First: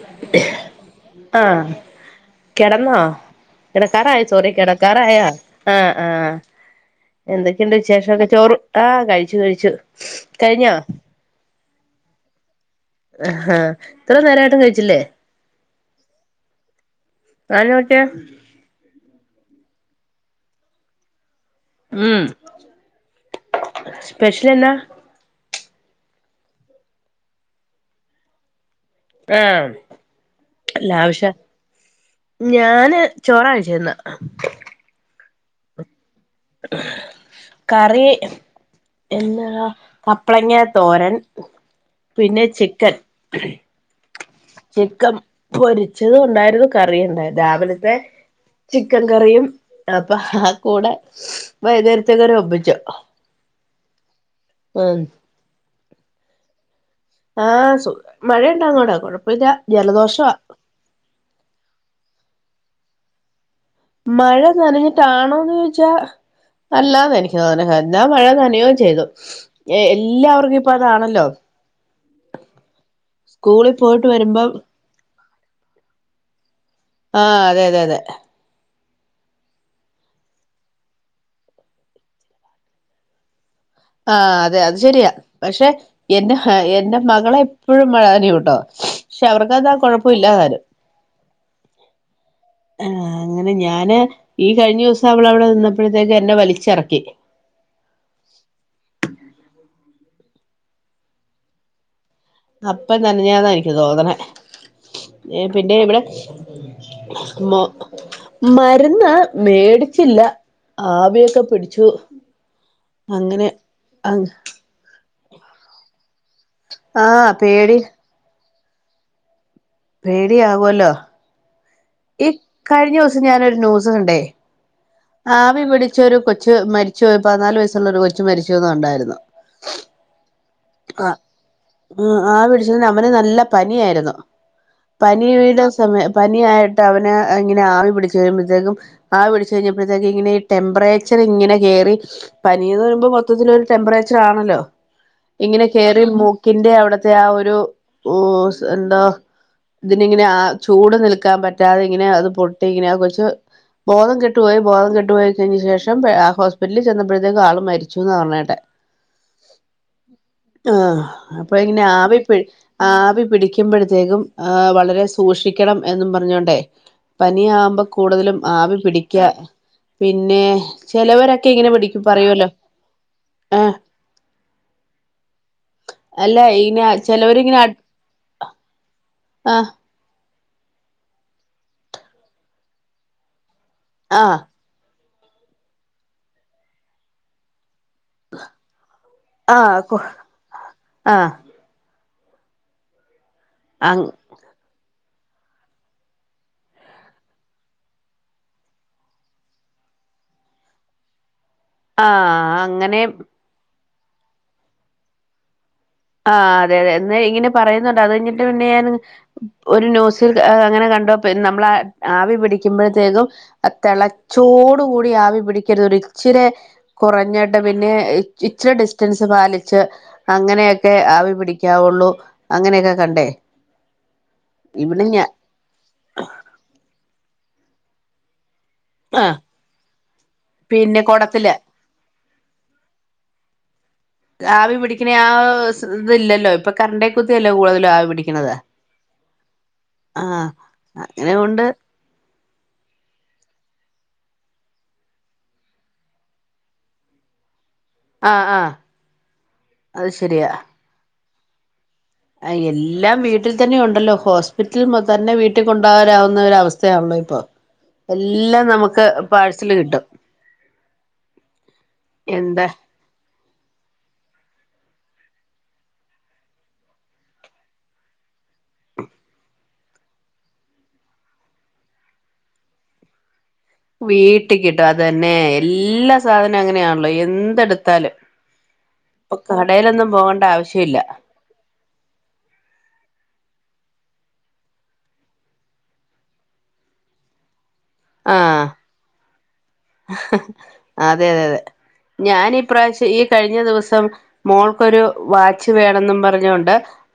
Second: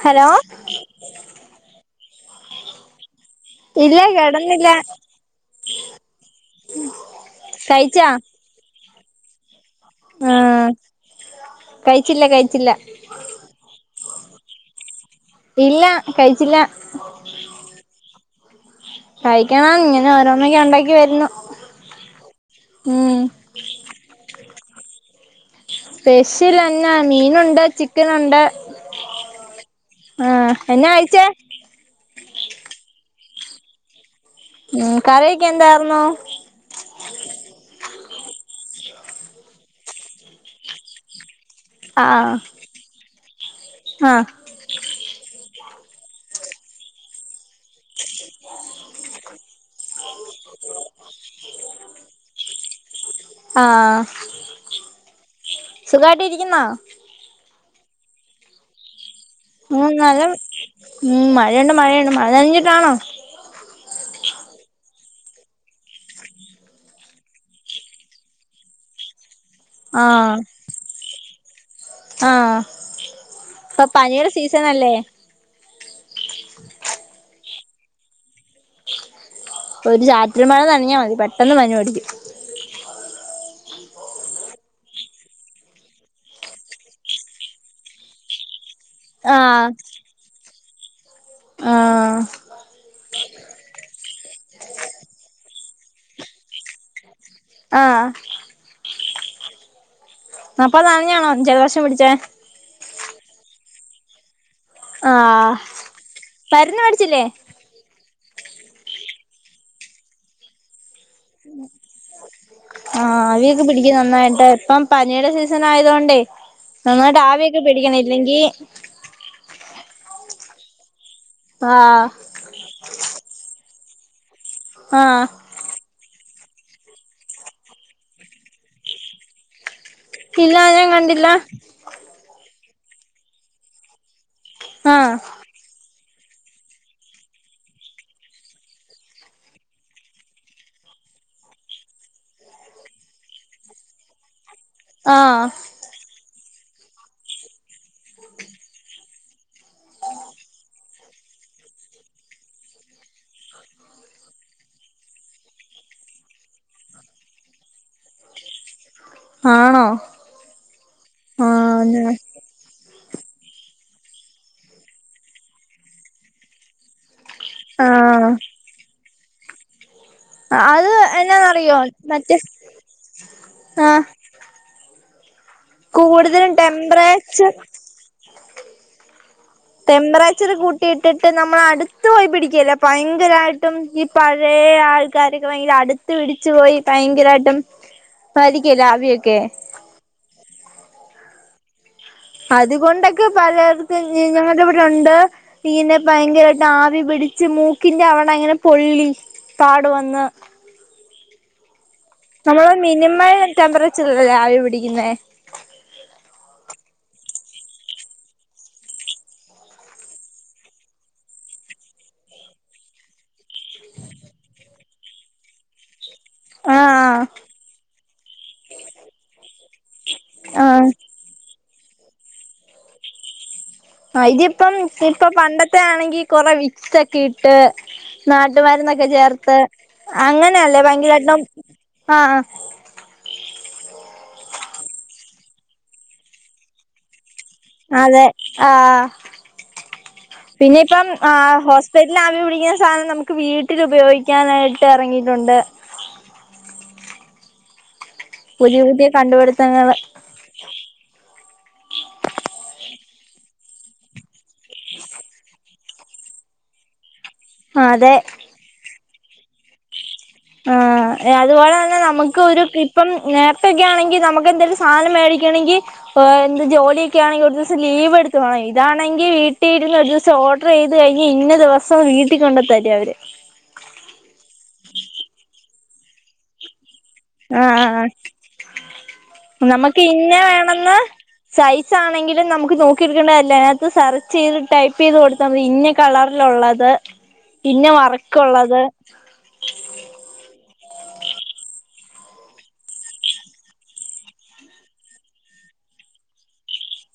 Hello ആഹ് കെടന്നോ? ഇല്ല കെടക്കാറായാ സോറി കിടന്നില്ല കെടക്കാറായാ? ആഹ് ആഹ് എന്തൊക്കെണ്ട് കഴിച്ചാ വിശേഷക്കെ? ചോറ് ആഹ് കഴിച്ചു കഴിച്ചു ആഹ് കഴിഞ്ഞോ കയ്ച്ചില്ല കയ്ച്ചില്ല ഹ് ഹാ ഇത്ര നേരായിട്ടും കയിച്ചില്ലേ? ഇല്ല കയിച്ചില്ല. [unintelligible] കയിക്കണം, ഇങ്ങനെ ഓരോന്നക്കെ ഒണ്ടാക്കി വരുന്നു. മ്ം ഉം സ്പെഷ്യൽ എന്നാ? സ്പെഷ്യൽ എന്നാ മീനുണ്ട് ചിക്കനൊണ്ട് ആഹ് ആഹ് എന്നാ കഴിച്ചേ? ലാവിഷാ ഞാന് ചോറാ കഴിച്ചെ ഇന്ന് ഉം കറിക്കെ എന്തായ്ര്ന്നു? കറീ. എന്നാ കപ്പ്ളങ്ങാ തോരൻ ആഹ് പിന്നെ ചിക്കൻ ആഹ്. ചിക്കൻ പ്പൊരിച്ചത് ഒണ്ടായിരുന്നു കറി ഒണ്ടായി രാവിലത്തെ ചിക്കൻ കറിയും അപ്പൊ ഹാഹ് കൂടെ വൈന്നേരത്തേക്കരു [unintelligible] ആഹ് സുഖായ്ട്ട് ഇരിക്കുന്നോ? ആഹ് സു മഴയുണ്ടങ്ങോടാ കൊഴപ്പ ഉ നല്ല ഉം മഴയുണ്ട് മഴയുണ്ട് മഴ നഞ്ഞിട്ടാണോ? മഴ നനഞ്ഞിട്ടാണോന്ന് ചോയ്ച്ചാ അല്ലാന്ന് എനിക്ക് തോന്നെ [unintelligible] മഴ നനയൂം ചെയ്തു. എ ആഹ് എല്ലാവർക്കും ഇപ്പ അതാണല്ലോ. ആഹ് സ്കൂളി ഇപ്പൊ പോയിട്ട് പനിയുടെ വരുമ്പോം സീസൺ അല്ലേ ആഹ് അതെ അതെ അതെ. ഒരു ചാറ്റ മഴ നനഞ്ഞാ മതി പെട്ടെന്ന് പനി പിടിക്കും ആഹ് അതെ അത് ശരിയാ, പക്ഷെ എന്റെ ഹ എന്റെ മകളെ എപ്പോഴും മഴനനയൂട്ടോ. പക്ഷെ ആഹ് അവർക്കതാ കുഴപ്പ ഇല്ലാ [unintelligible] ലം ആഹ ആ അങ്ങനെ ഞാന് ഈ കഴിഞ്ഞ ദിവസം അവള അവിടെ നിന്നപ്പോഴത്തേക്ക് എന്നെ വലിച്ചിറക്കി ആഹ അപ്പൊ നനഞ്ഞണോ ജലദോഷം പിടിച്ചേ അപ്പൊ തന്നെയാതാ എനിക്ക് തോന്നണെ ഏ ആഹ് പിന്നെ ഇവിടെ മരുന്ന് മേടിച്ചില്ലേ മ മരുന്ന് മേടിച്ചില്ല ആവിയൊക്കെ പിടിച്ചു ആഹ അങ്ങനെ അവിയൊക്കെ പിടിക്ക ആഹ് നന്നായിട്ട ഇപ്പം പനിയുടെ സീസൺ ആയതോൊണ്ടേ നന്നായിട്ട് ആഹ് ആവിക്കെ പ പേടി പിടിക്കണല്ലെങ്കി പേടിയകുമല്ലോ ആഹ ഈ കഴിഞ്ഞ ദിവസം ഞാനൊരു ന്യൂസ് കണ്ടേ ആഹ ആവി പിടിച്ചൊരു കൊച്ചു മരിച്ചു പതിനാല് വയസ്സുള്ള ഒരു കൊച്ചു മരിച്ചന്ന ഉണ്ടായിരുന്നു ഇല്ല ഞാൻ കണ്ടില്ല ആ ആ പിടിച്ചന് അവന നല്ല പനിയായിരുന്നു ആഹ് പനീ [unintelligible] സമയ പനിയായിട്ട് അവെ ഇങ്ങനെ ആവി പിടിച്ച് കഴിയുമമ്പോഴത്തേക്കും ആവിടിച്ചു കഴിഞ്ഞപ്പോഴത്തേക്ക് ഇങ്ങനെ ഈ ടെമ്പറേച്ചർ ഇങ്ങനെ കയറി പനിയെന്ന് പറയുമ്പോൾ മൊത്തത്തിലൊരു ടെംമ്പറേച്ചർ ആണല്ലോ ആഹ് ഇങ്ങനെ കയറി മൂക്കിന്റെ അവിടത്തെ ആ ഒരു എന്താ ഇതി ഇങ്ങനെ ആ ചൂട് നിൽക്കാൻ പറ്റാത ഇങ്ങനെ അത് പൊട്ടി ഇങ്ങനെ കുറച്ച് ബോധം കെട്ടപോയി ബോധം കെട്ടപോയി കഴിഞ്ഞ ശേഷം ആ ഹോസ്പിറ്റലിൽ ചെന്നപ്പോഴേക്ക് ആൾ മരിച്ചന്ന് പറഞ്ഞിട്ടെ ആണോ ആഹ അപ്പ ഇങ്ങനെ ആഹ് ആവിപി ആവി പിടിക്കുമ്പോഴത്തേക്കും ആ വളരെ സൂക്ഷിക്കണം എന്നും പറഞ്ഞോണ്ടേ പനിയകുമ്പോ ആഹ് കൂടുതലും ആവി പിടിക്ക പിന്നെ അത് ചിലവരൊക്കെ ഇങ്ങനെ എന്നാന്നറിയോ പിടിക്ക മറ്റേ പറയലോ ആ ആഹ് അല്ല കൂടുതലും ഇങ്ങനെ ടെമ്പറേച്ചർ ചിലവർങ്ങനെ ആഹ ടെമ്പറേച്ചർ കൂട്ടിയിട്ടിട്ട് നമ്മള അടുത്ത് പോയി പിടിക്കല്ലേ ഭയങ്കരമായിട്ടും ഈ ആഹ് പഴയ [unintelligible] ആൾക്കാരക്കെ ഭയങ്കര അടുത്ത് പിടിച്ചു പോയി ഭയങ്കരമായിട്ട് ആഹ് ആഹ അതുകൊണ്ടൊക്കെ പല [unintelligible] ഞ ആഹ് [unintelligible] ണ്ട് ഇങ്ങനെ ഭയങ്കരമായിട്ട് ആവി പിടിച്ച് മൂക്കിന്റെ അവിടെ അങ്ങനെ പൊല്ലി പാട് വന്ന് നമ്മള് അങ്ങനെ മിനിമം ടെമ്പറേച്ചർ ഇല്ലല്ലേ ആവി പിടിക്കുന്ന ആ് അതെ അതെ എന്ന് ഇങ്ങനെ പറയുന്നുണ്ട് അത് കഴിഞ്ഞിട്ട് പിന്നെ ഞാൻ ഒരു ന്യൂസിൽ അങ്ങനെ കണ്ടോ നമ്മള ആവി പിടിക്കുമ്പോഴത്തേക്കും ആ തിളച്ചോട് കൂടി ആവി പിടിക്കരുത് ഒരു ഇച്ചിരി ആഹ് കുറഞ്ഞിട്ട് പിന്നെ ഇച്ചിരി ഡിസ്റ്റൻസ് പാലിച്ച് അങ്ങനെെ ആഹ് ആവി പിടിക്കാവുള്ളൂ അങ്ങനെയൊക്കെ കണ്ടേ ആ ഇതിപ്പം ഇവിടെ ഞാ ഇപ്പ പണ്ടത്തെ ആണെങ്കി കൊറ വികസോക്കെ ഇട്ട് നാട്ടു മരുന്നൊക്കെ ആഹ് ചേർത്ത് അങ്ങനെല്ലേ പിന്നെ ഭയങ്കരട്ടം കുടത്തില് ആ ആവി പിടിക്കുന്ന ആ ഇത് ഇല്ലല്ലോ ഇപ്പൊ കറിണ്ട കുത്തിയല്ലോ കൂടുതലും ആവി അതെ പിടിക്കണതാ ആ ആഹ അങ്ങനെൊണ്ട് [unintelligible] ട്ടിൽ ആവി പിടിക്കുന്ന സാധനം നമുക്ക് വീട്ടിൽ ഉപയോഗിക്കാനായിട്ട് ഇറങ്ങിയിട്ടുണ്ട് ആ ആ പുതിയ പുതിയ കണ്ടുപിടുത്തങ്ങള് അത് ശരിയായാണ് ആ എല്ലാം വീട്ടിൽ തന്നെയ ഉണ്ടല്ലോ ഹോസ്പിറ്റൽ തന്നെ വീട്ടിൽകൊണ്ടാകാവുന്ന ഒരു അവസ്ഥയാണല്ലോ ഇപ്പൊ അതെ എല്ലാം നമുക്ക് പാഴ്സല് കിട്ടും ആ അതുപോലെ തന്നെ നമുക്ക് ഒരു എന്താ കി ഇപ്പം നേരത്തെയോക്കെ ആണെങ്കിൽ നമുക്ക് എന്തായാലും സാധനം മേടിക്കണെങ്കി എന്ത് ജോലിയൊക്കൊണെങ്കിൽ ഒരു ദിവസം ലീവ് എടുത്തു പോണം ഇതാണെങ്കിൽ വീട്ടിൽ ഇരുന്ന് ഒരു ദിവസം ഓർഡർ ചെയ്ത് കഴിഞ്ഞ ഇന്ന ദിവസം വീട്ടിൽ കൊണ്ടത്തരും അവര് വീട്ടികിട്ടും അത്തന്നെ എല്ലാ സാധന അങ്ങനെയാണല്ലോ എ ആഹ് എന്തെടുത്താലും ഇപ്പൊ നമുക്ക് കടയിലൊന്നും ഇന്ന പോകണ്ട വേണന്ന് ആവശ്യല്ല സൈസ് ആണെങ്കിലും നമുക്ക് നോക്കിെടുക്കേണ്ട കാര്യല്ല അതിനകത്ത് സെർച്ച് ചെയ്ത് ടൈപ്പ് ചെയ്ത് കൊടുത്താൽ മതി ഇന്ന കളറിലൊള്ളത് പിന്നെ ആഹ് വർക്കൊള്ളത് അതെ അതെ അതെ ഞാൻ ഇപ്രാവശ്യം ഈ കഴിഞ്ഞ ദിവസം മോൾക്കൊരു വാച്ച് വേണെന്നും പറഞ്ഞൊണ്ട്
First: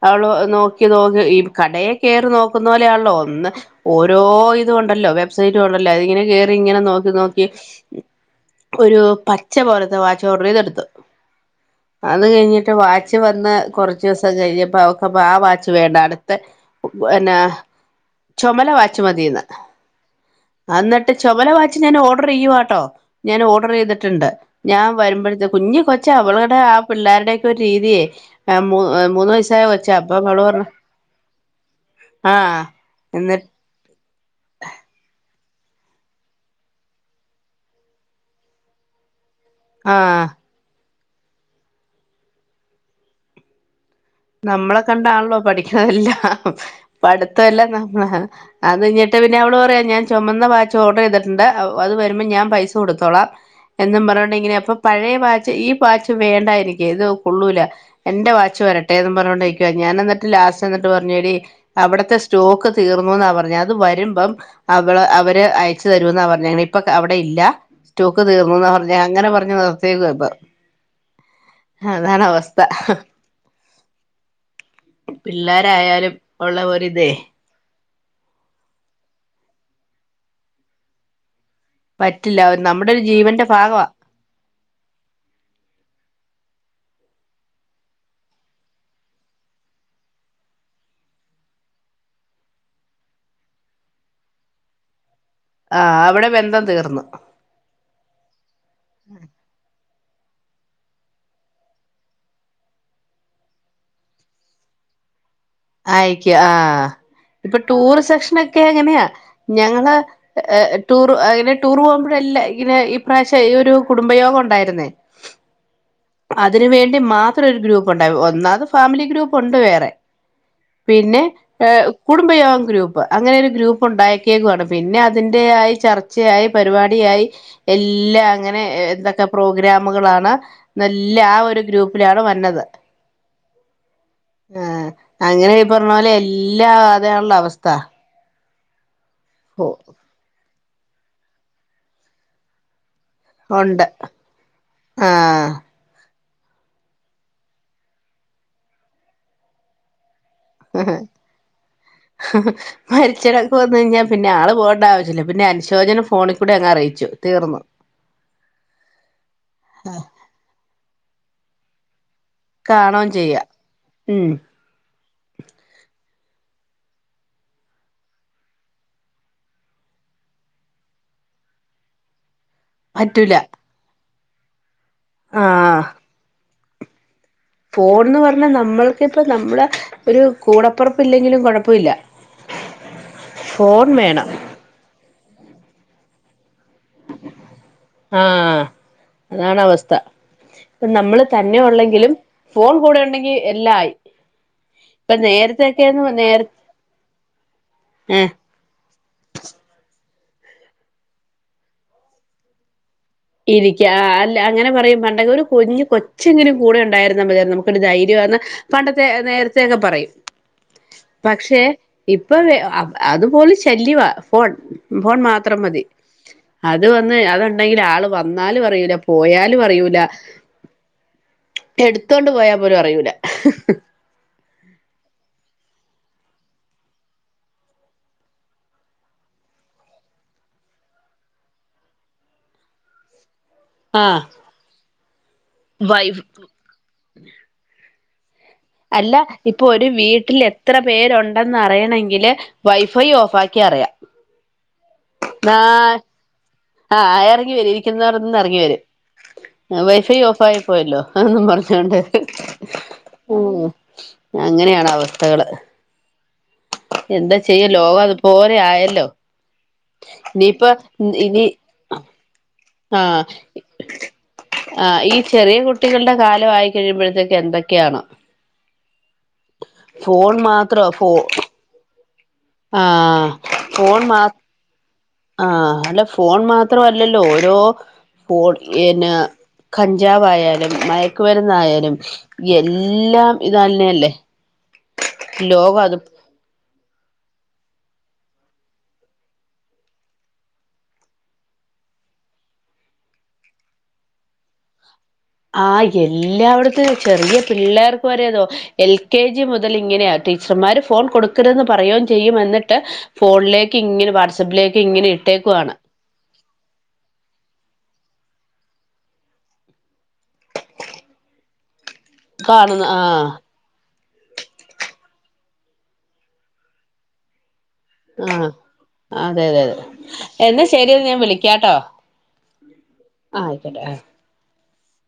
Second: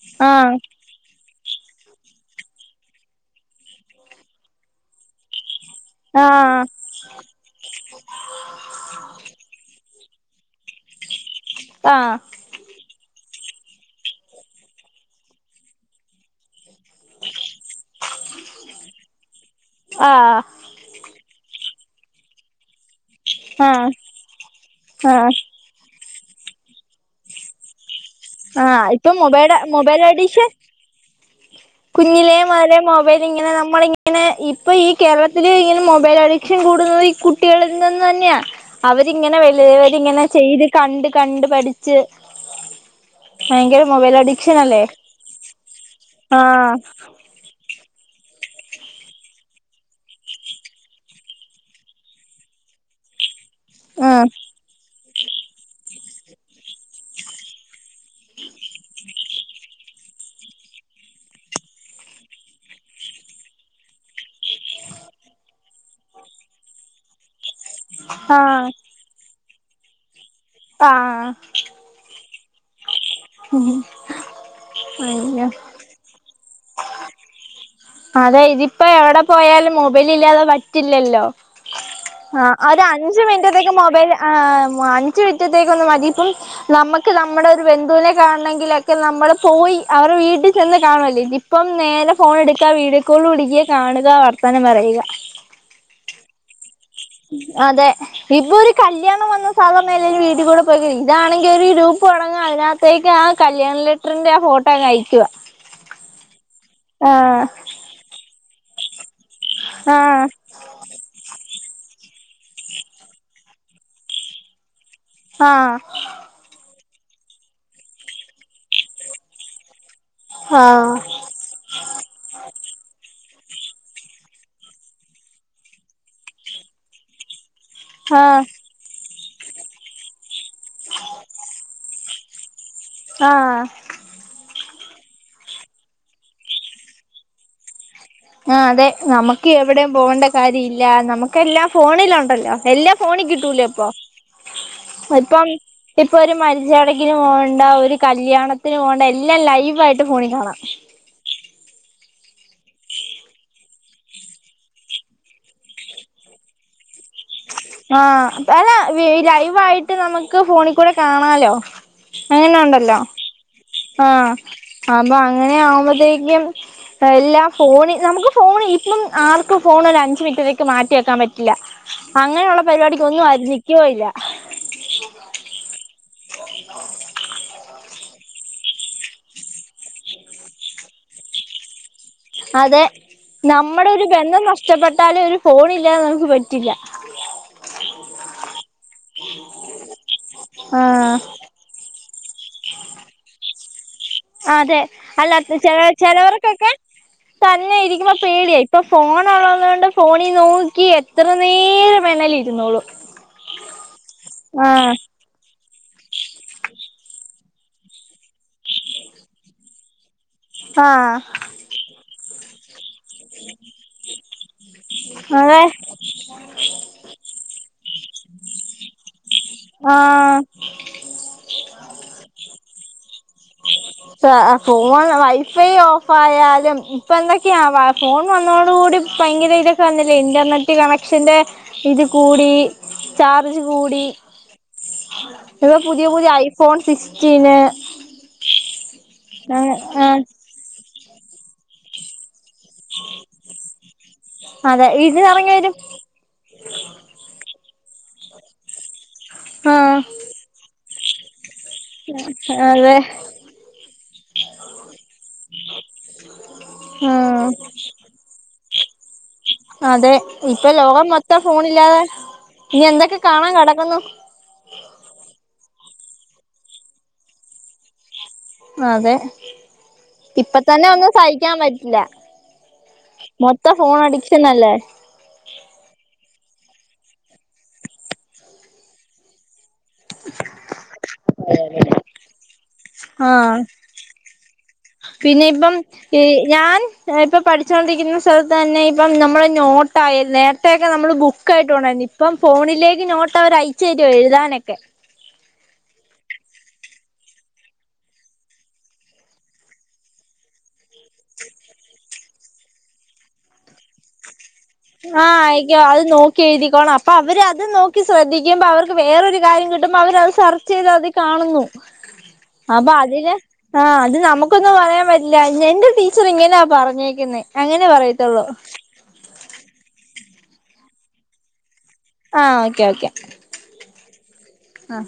അവള് ആഹ് നോക്കി നോക്കി ഈ കടയെ കേറി നോക്കുന്ന പോലെയാണല്ലോ ഒന്ന് ഓരോ ഇത് ഇണ്ടല്ലോ വെബ്സൈറ്റ് ണ്ടല്ലോ അത് ഇങ്ങനെ ആഹ് കേറിങ്ങനെ നോക്കി നോ ക്കി ഒരു പച്ച പോലത്തെ വാച്ച് ഓഡർ ചെയ്തെടുത്തു ആഹ് അത് കഴിഞ്ഞിട്ട് വാ ച്ച് വന്ന് കുറച്ച് ദിവസം കഴിഞ്ഞപ്പോ അവക്ക്പ്പ ആ വാച്ച് വേണ്ട അടുത്ത അ എന്നാ ചൊമല വാച്ചുമതിന്ന് ആഹ് അന്നിട്ട് ചുമല വാച്ച് ഞാൻ ഓർഡർ ചെയ്യുവാട്ടോ ഞാൻ ഓർഡർ ആഹ് ചെയ്തിട്ടുണ്ട് ഞാൻ ആഹ് വരുമ്പോഴത്തെ കുഞ്ഞി കൊ ച്ചാ അവളുടെ ആ പിള്ളേരുടെയൊക്കെ ഒരു രീതിയെ ആ മു ആഹ് ഇപ്പൊ മൂന്ന് മൊബൈൽ വയസായ കൊച്ചാ മൊബൈൽ അപ്പ അവള് എഡിഷൻ പറഞ്ഞു കുഞ്ഞിലേ ആ മൊതലേ മൊബൈൽ എന്നിട്ട് ഇങ്ങനെ നമു നമ്മളിങ്ങനെ ഇപ്പൊ ഈ കേരളത്തിൽ ഇങ്ങനെ മൊബൈൽ അഡിക്ഷൻ കൂടുന്നത് ഈ കുട്ടികളിൽ നിന്ന് തന്നെയാ അവരിങ്ങനെ വലിയവരിങ്ങനെ ആഹ് ചെയ്ത് കണ്ട് കണ്ട് പഠിച്ച് ഭയങ്കര മൊബൈൽ അടി നമ്മളെ കണ്ടാണല്ലോ പഠിക്കണതെല്ലാം ആഹ് പഠിത്തെല്ലാം നമ്മള അത് കഞ്ഞിട്ട് പിന്നെ അവള് പറയാം ഞാൻ ചുമന്ന വാച്ച് ഓർഡർ ചെയ്തിട്ടുണ്ട് അത് വരുമ്പോൾ ഞാൻ പൈസ കൊടുത്തോളാം എന്നും ഉം പറഞ്ഞണ്ടെങ്ങനെ അപ്പൊ പഴയ വാച്ച് ഈ വാച്ച് വേണ്ടായെനിക്ക് ഇത് കൊള്ളൂല എൻ്റെ വാച്ച് വരട്ടെന്ന് പറഞ്ഞൊണ്ടിരിക്കുവാ ഞാൻ എന്നിട്ട് ലാസ്റ്റ് എന്നിട്ട് പറഞ്ഞു എടി അവിടത്തെ സ്റ്റോക്ക് തീർന്നുന്നാ പറഞ്ഞത് അത് വരുമ്പം അവള് അവര് അയച്ചു തരൂന്നാ പറഞ്ഞ ഇപ്പൊ അവിടെ ഇല്ല സ്റ്റോക്ക് തീർന്നുന്നാ ആഹ് പറഞ്ഞ അങ്ങനെ പറഞ്ഞു നിർത്തയേക്കപ്പ ആഹ് ആഹ് അതാണവസ്ഥ ഉം പിള്ളോരായാലും ഒള്ള ഒരിതേ അതെ ഇതിപ്പോ എവിടെ പോയാലും മൊബൈൽ ഇല്ലാതെ പറ്റില്ലല്ലോ പറ്റില്ല ആഹ് ഒരു നമ്മുടെ അഞ്ച് ജീവന്റെ മിനറ്റത്തെക്ക് ഭാഗവാ മൊബൈൽ ആ അഞ്ചുമിനിറ്റത്തേക്ക് ഒന്ന് മതി ഇപ്പം നമ്മക്ക് നമ്മടൊരു ബന്ധുവിനെ കാണെങ്കിലൊക്കെ നമ്മള് പോയി അവരെ വീട്ടിചെന്ന് കാണുവല്ലേ ഇപ്പം നേരെ ഫോണെടുക്കാ, വീഡിയോകോൾ വിളിക്കാ, കാണുക, വർത്താനം പറയുക. ആഹ് അവിടെ ബന്ധം തീർന്ന്. അതെ ഇപ്പൊ ഒരു കല്യാണം വന്ന സാധാരണ എല്ലാരും വീടി കൂടെ പോയിക്ക ഇതാണെങ്കിൽ ഒരു ഗ്രൂപ്പ്‌ തുടങ്ങ അതിനകത്ത് ശരിക്കും ആ കല്യാണ ലെറ്ററിന്റെ ആ ഫോട്ടോങ്ങയക്കുക ആയിക്കുവ ആ ഇപ്പൊ ടൂറ് സെഷനൊക്കെ അങ്ങനെയാ ഞങ്ങള് ആഹ് ടൂർ അങ്ങനെ ടൂർ പോകുമ്പോഴെല്ല ഇങ്ങനെ ഈപ്രാവശ്യം ഈ ഒരു കുടുംബയോഗം ഉണ്ടായിരുന്നേ ആഹ് അതിന് വേണ്ടി മാത്രം ഒരു ഗ്രൂപ്പ് ഉണ്ടാവ ഒന്നാത് ഫാമിലി ഗ്രൂപ്പ് ഉണ്ട് വേറെ ആഹ് ആഹ് പിന്നെ ഏഹ് കുടുംബയോഗം ഗ്രൂപ്പ്, അങ്ങനൊരു ഗ്രൂപ്പുണ്ടായേക്കേ ക്കുവാണ്, പിന്നെ അതിന്റേയായി ചർ ച്ചയായി, പരിപാടിയായി എല്ലാ അങ്ങനെ എന്തൊക്കെ പ്രോഗ്രാമുകളാണ് എന്നല്ല ആ ഒരു ഗ്രൂപ്പ് ലാണ് വന്നത് ആഹ് ആഹ് അങ്ങനെ ഈ പറഞ്ഞപോലെ എല്ലാം അതാണല്ലോ അവസ്ഥ. ആഹ് അതെ നമ്മുക്കെവിടേം പോണ്ട കാര്യംല്ല നമുക്കെല്ലാം ഫോണിലുണ്ടല്ലോ എല്ലാം ഫോണി ഉണ്ട് കിട്ടൂലെപ്പൊ, ഇപ്പം ആഹ് ഇപ്പൊരു മരിച്ചടക്കിന് പോവണ്ട ഒരു കല്യാണത്തിന് പോണ്ട എല്ലാം ലൈവായിട്ട് ഫോണിൽ കാണാം. ആഹ് [unintelligible] മരിച്ചടൊക്കെ വന്നുഴിഞ്ഞാ പിന്നെ ആള് പോണ്ടാവിശ്യല്ല, പിന്നെ അനുശോചനം ഫോണികൂടങ്ങ് അറീച്ചു, തീർന്നു. ആന് അല്ല ഈ ലൈവായിട്ട് നമ്മക്ക് ഫോണികൂടെ കാണാലോ അങ്ങനെണ്ടല്ലോ കാണുകയും ചെയ്യാം ആ ഉം അപ്പൊ അങ്ങനെ ആവുമ്പൊത്തേക്കും എല്ലാം ഫോണി നമുക്ക് ഫോണ് ഇപ്പം ആർക്കും ഫോണൊരഞ്ചു മിൻറ്റത്തേക്ക് മാറ്റിക്കാൻപറ്റില്ല. അങ്ങനെയുള്ള പരിപാടിക്കൊന്നും പറ്റൂല ആരും നിക്കെയും ഇല്ല ആഹ് ഫോണ്ന്ന് പറഞ്ഞാ നമ്മൾക്കിപ്പ നമ്മളെ ഒരു കൂടപ്പെർപ്പില്ലെങ്കിലും കൊഴപ്പവില്ല അതെ, നമ്മടൊരു വേണം ബന്ധം നഷ്ടപ്പെട്ടാലും ഒരു ഫോണില്ലാതെ നമുക്ക്പറ്റു ആഹ് അതാണവസ്ഥ ഇപ്പ ആഹ് നമ്മള് ത ന്നെ ഉള്ളെങ്കിലും ഫോൺകൂടെ ഉണ്ടെങ്കിൽ എല്ലാം ആയി അതെ, അല്ലാതെ ചെല നേര ചെലോർക്കൊക്കെ തന്നെ ഇരിക്കുമ്പോ ഏഹ് പേടിയാ ഇപ്പൊ ഫോൺ ഒള്ളത് കൊണ്ട് ഫോണീനോക്കി എത്രനേരം വേണെലിരുന്നോളും ഇരിക്കാ അല്ല അങ്ങനെ പറയും പണ്ടക്കൊരു കുഞ്ഞ് കൊ ച്ചെങ്കിലും കൂടെ ഉണ്ടായിരുന്നാ മതിയാരുന്നു നമുക്കൊരു ധൈര്യാന്ന് പണ്ടത്തെ നേരത്തെയൊക്കെ പറയും. ആഹ് പക്ഷെ ഇപ്പൊ അ അതുപോലെ ശല്യവാ ഫോൺ, ഫോൺ മാത്രം അതെ മതി. അത് വന്ന് അതുണ്ടെങ്കില് ആള് വന്നാലും അറിയൂല, പോയാലും അറിയൂല. ആഹ് എടുത്തോണ്ട് പോയാപോലും അറിയൂല ഹ് ഹ് ഹ് ആഹ് ആഹ് ഫോൺല് വൈഫൈ ഓഫായാലും ഇപ്പൊന്തൊക്കെയാ വാർ ഫോൺ വന്നോടുകൂടി ഭയങ്കര ഇതൊക്കെവന്നില്ലേ ഇൻ്റർനെറ്റ് കണക്ഷൻ്റെ ഇത് കൂടി ചാർജ് കൂടി ആഹ് ഇപ്പ പുതിയ വൈഫ് പുതിയ ഐ ഫോൺ സിക്സ്റ്റീന് അല്ല ഇപ്പൊ ആഹ് ഒരു ആഹ് വീട്ടിൽ എത്ര പേരൊണ്ടെന്ന് അറിയണങ്കില് വൈഫൈ ഓഫാക്കിയാ അറിയാം, അതെ ഇതിന് ഇറങ്ങി നാ വരും ആഹ് ആഹ് എറങ്ങി വരും, ഇരിക്കുന്നോട്ത്ത്ന്ന് എറങ്ങിവരും, ആഹ് വൈഫൈ ഓഫായിപ്പോയല്ലോ എന്നും പറഞ്ഞ് അതെ. മ് അങ്ങനെയാണവസ്ഥകള് ഉം എന്താചെയ്യ, ലോകം അത്പോലെ ആയല്ലോ. അതെ, ഇനിയിപ്പ ഇപ്പം ലോകം മൊത്തം ഇനി ഫോണിലാ ആഹ് ആ ഈ ചെറിയ കുട്ടികൾടെകാലം ആയികഴിയുമ്പോഴ്ത്തേക്കെന്തൊക്കെയാണൊ? അതെ ഫോൺ ഇപ്പ മാത്രോ തന്നെ ഒന്നും ഫോ സഹിക്കാൻ പറ്റില്ല ആഹ് മൊത്തം ഫോൺ മാ ഫോണടിക്ഷനല്ലേ ആഹ് അല്ല ഫോൺ മാത്രല്ലല്ലോ ഓരോ പ്പോൾ [unintelligible] കഞ്ചാവായാലും മയക് ക്ക് മരുന്നായാലും, എല്ലാം ആഹ് ഇതാന്നെല്ലേ പിന്നെ ഇപ്പം ഈ ഞാൻ ഞാൻ ഇപ്പൊ പഠിച്ചോണ്ടിക്കുന്ന സ്ഥലത്തെന്നെ ഇപ്പം നമ്മള് നോട്ടായി, നേര്ത്തെക്കെ നമ്മള് ബുക്കായിട്ട് കൊണ്ടാരുന്നു, ഇ ഇപ്പം ഫോണിലേക്ക് നോട്ട് അവര് അയച്ചു തരുവാ എഴുതാനൊക്കെ ആ എല്ലായിടത്തും ചെറിയ പിള്ളേർക്ക് വരതോ എൽ കെ ജി മുതൽ ഇങ്ങനെയ ടീച്ചർമാര് ഫോൺ കൊടുക്കരുതെന്ന് പറയു ചെയ്യും എന്നിട്ട് ഫോണിലേക്ക് ഇങ്ങനെ വ [unintelligible] ആഹ ആയികോ അത് നോ എഴുതിക്കോണം അപ്പോ അവര് അത് നോക്കി ശ്രദ്ധിക്കുമ്പോൾ അവർക്ക് വേറൊരു കാര്യം കിട്ടുമ്പോൾ അവർത് സെർച്ച് ചെയ്ത് അതിൽ കാണുന്നു. അ കാണുന്ന ആഹ് ബാതില് ആഹ അത് നമുക്കൊന്നു പറയാൻ പറ്റില്ല എന്റെ ടീച്ചർ ഇങ്ങനെയാ പറഞ്ഞേക്കുന്നെ. അങ്ങനെ പറയത്തുള്ളൂ ആഹ് അതെ അതെതെ എന്നാ ശരിയെന്ന് ഞാൻ വിളിക്കാട്ടോ. ആ ഓക്കെ ഓക്കെ ആഹ് ആയിക്കോട്ടെ ആഹ് ആ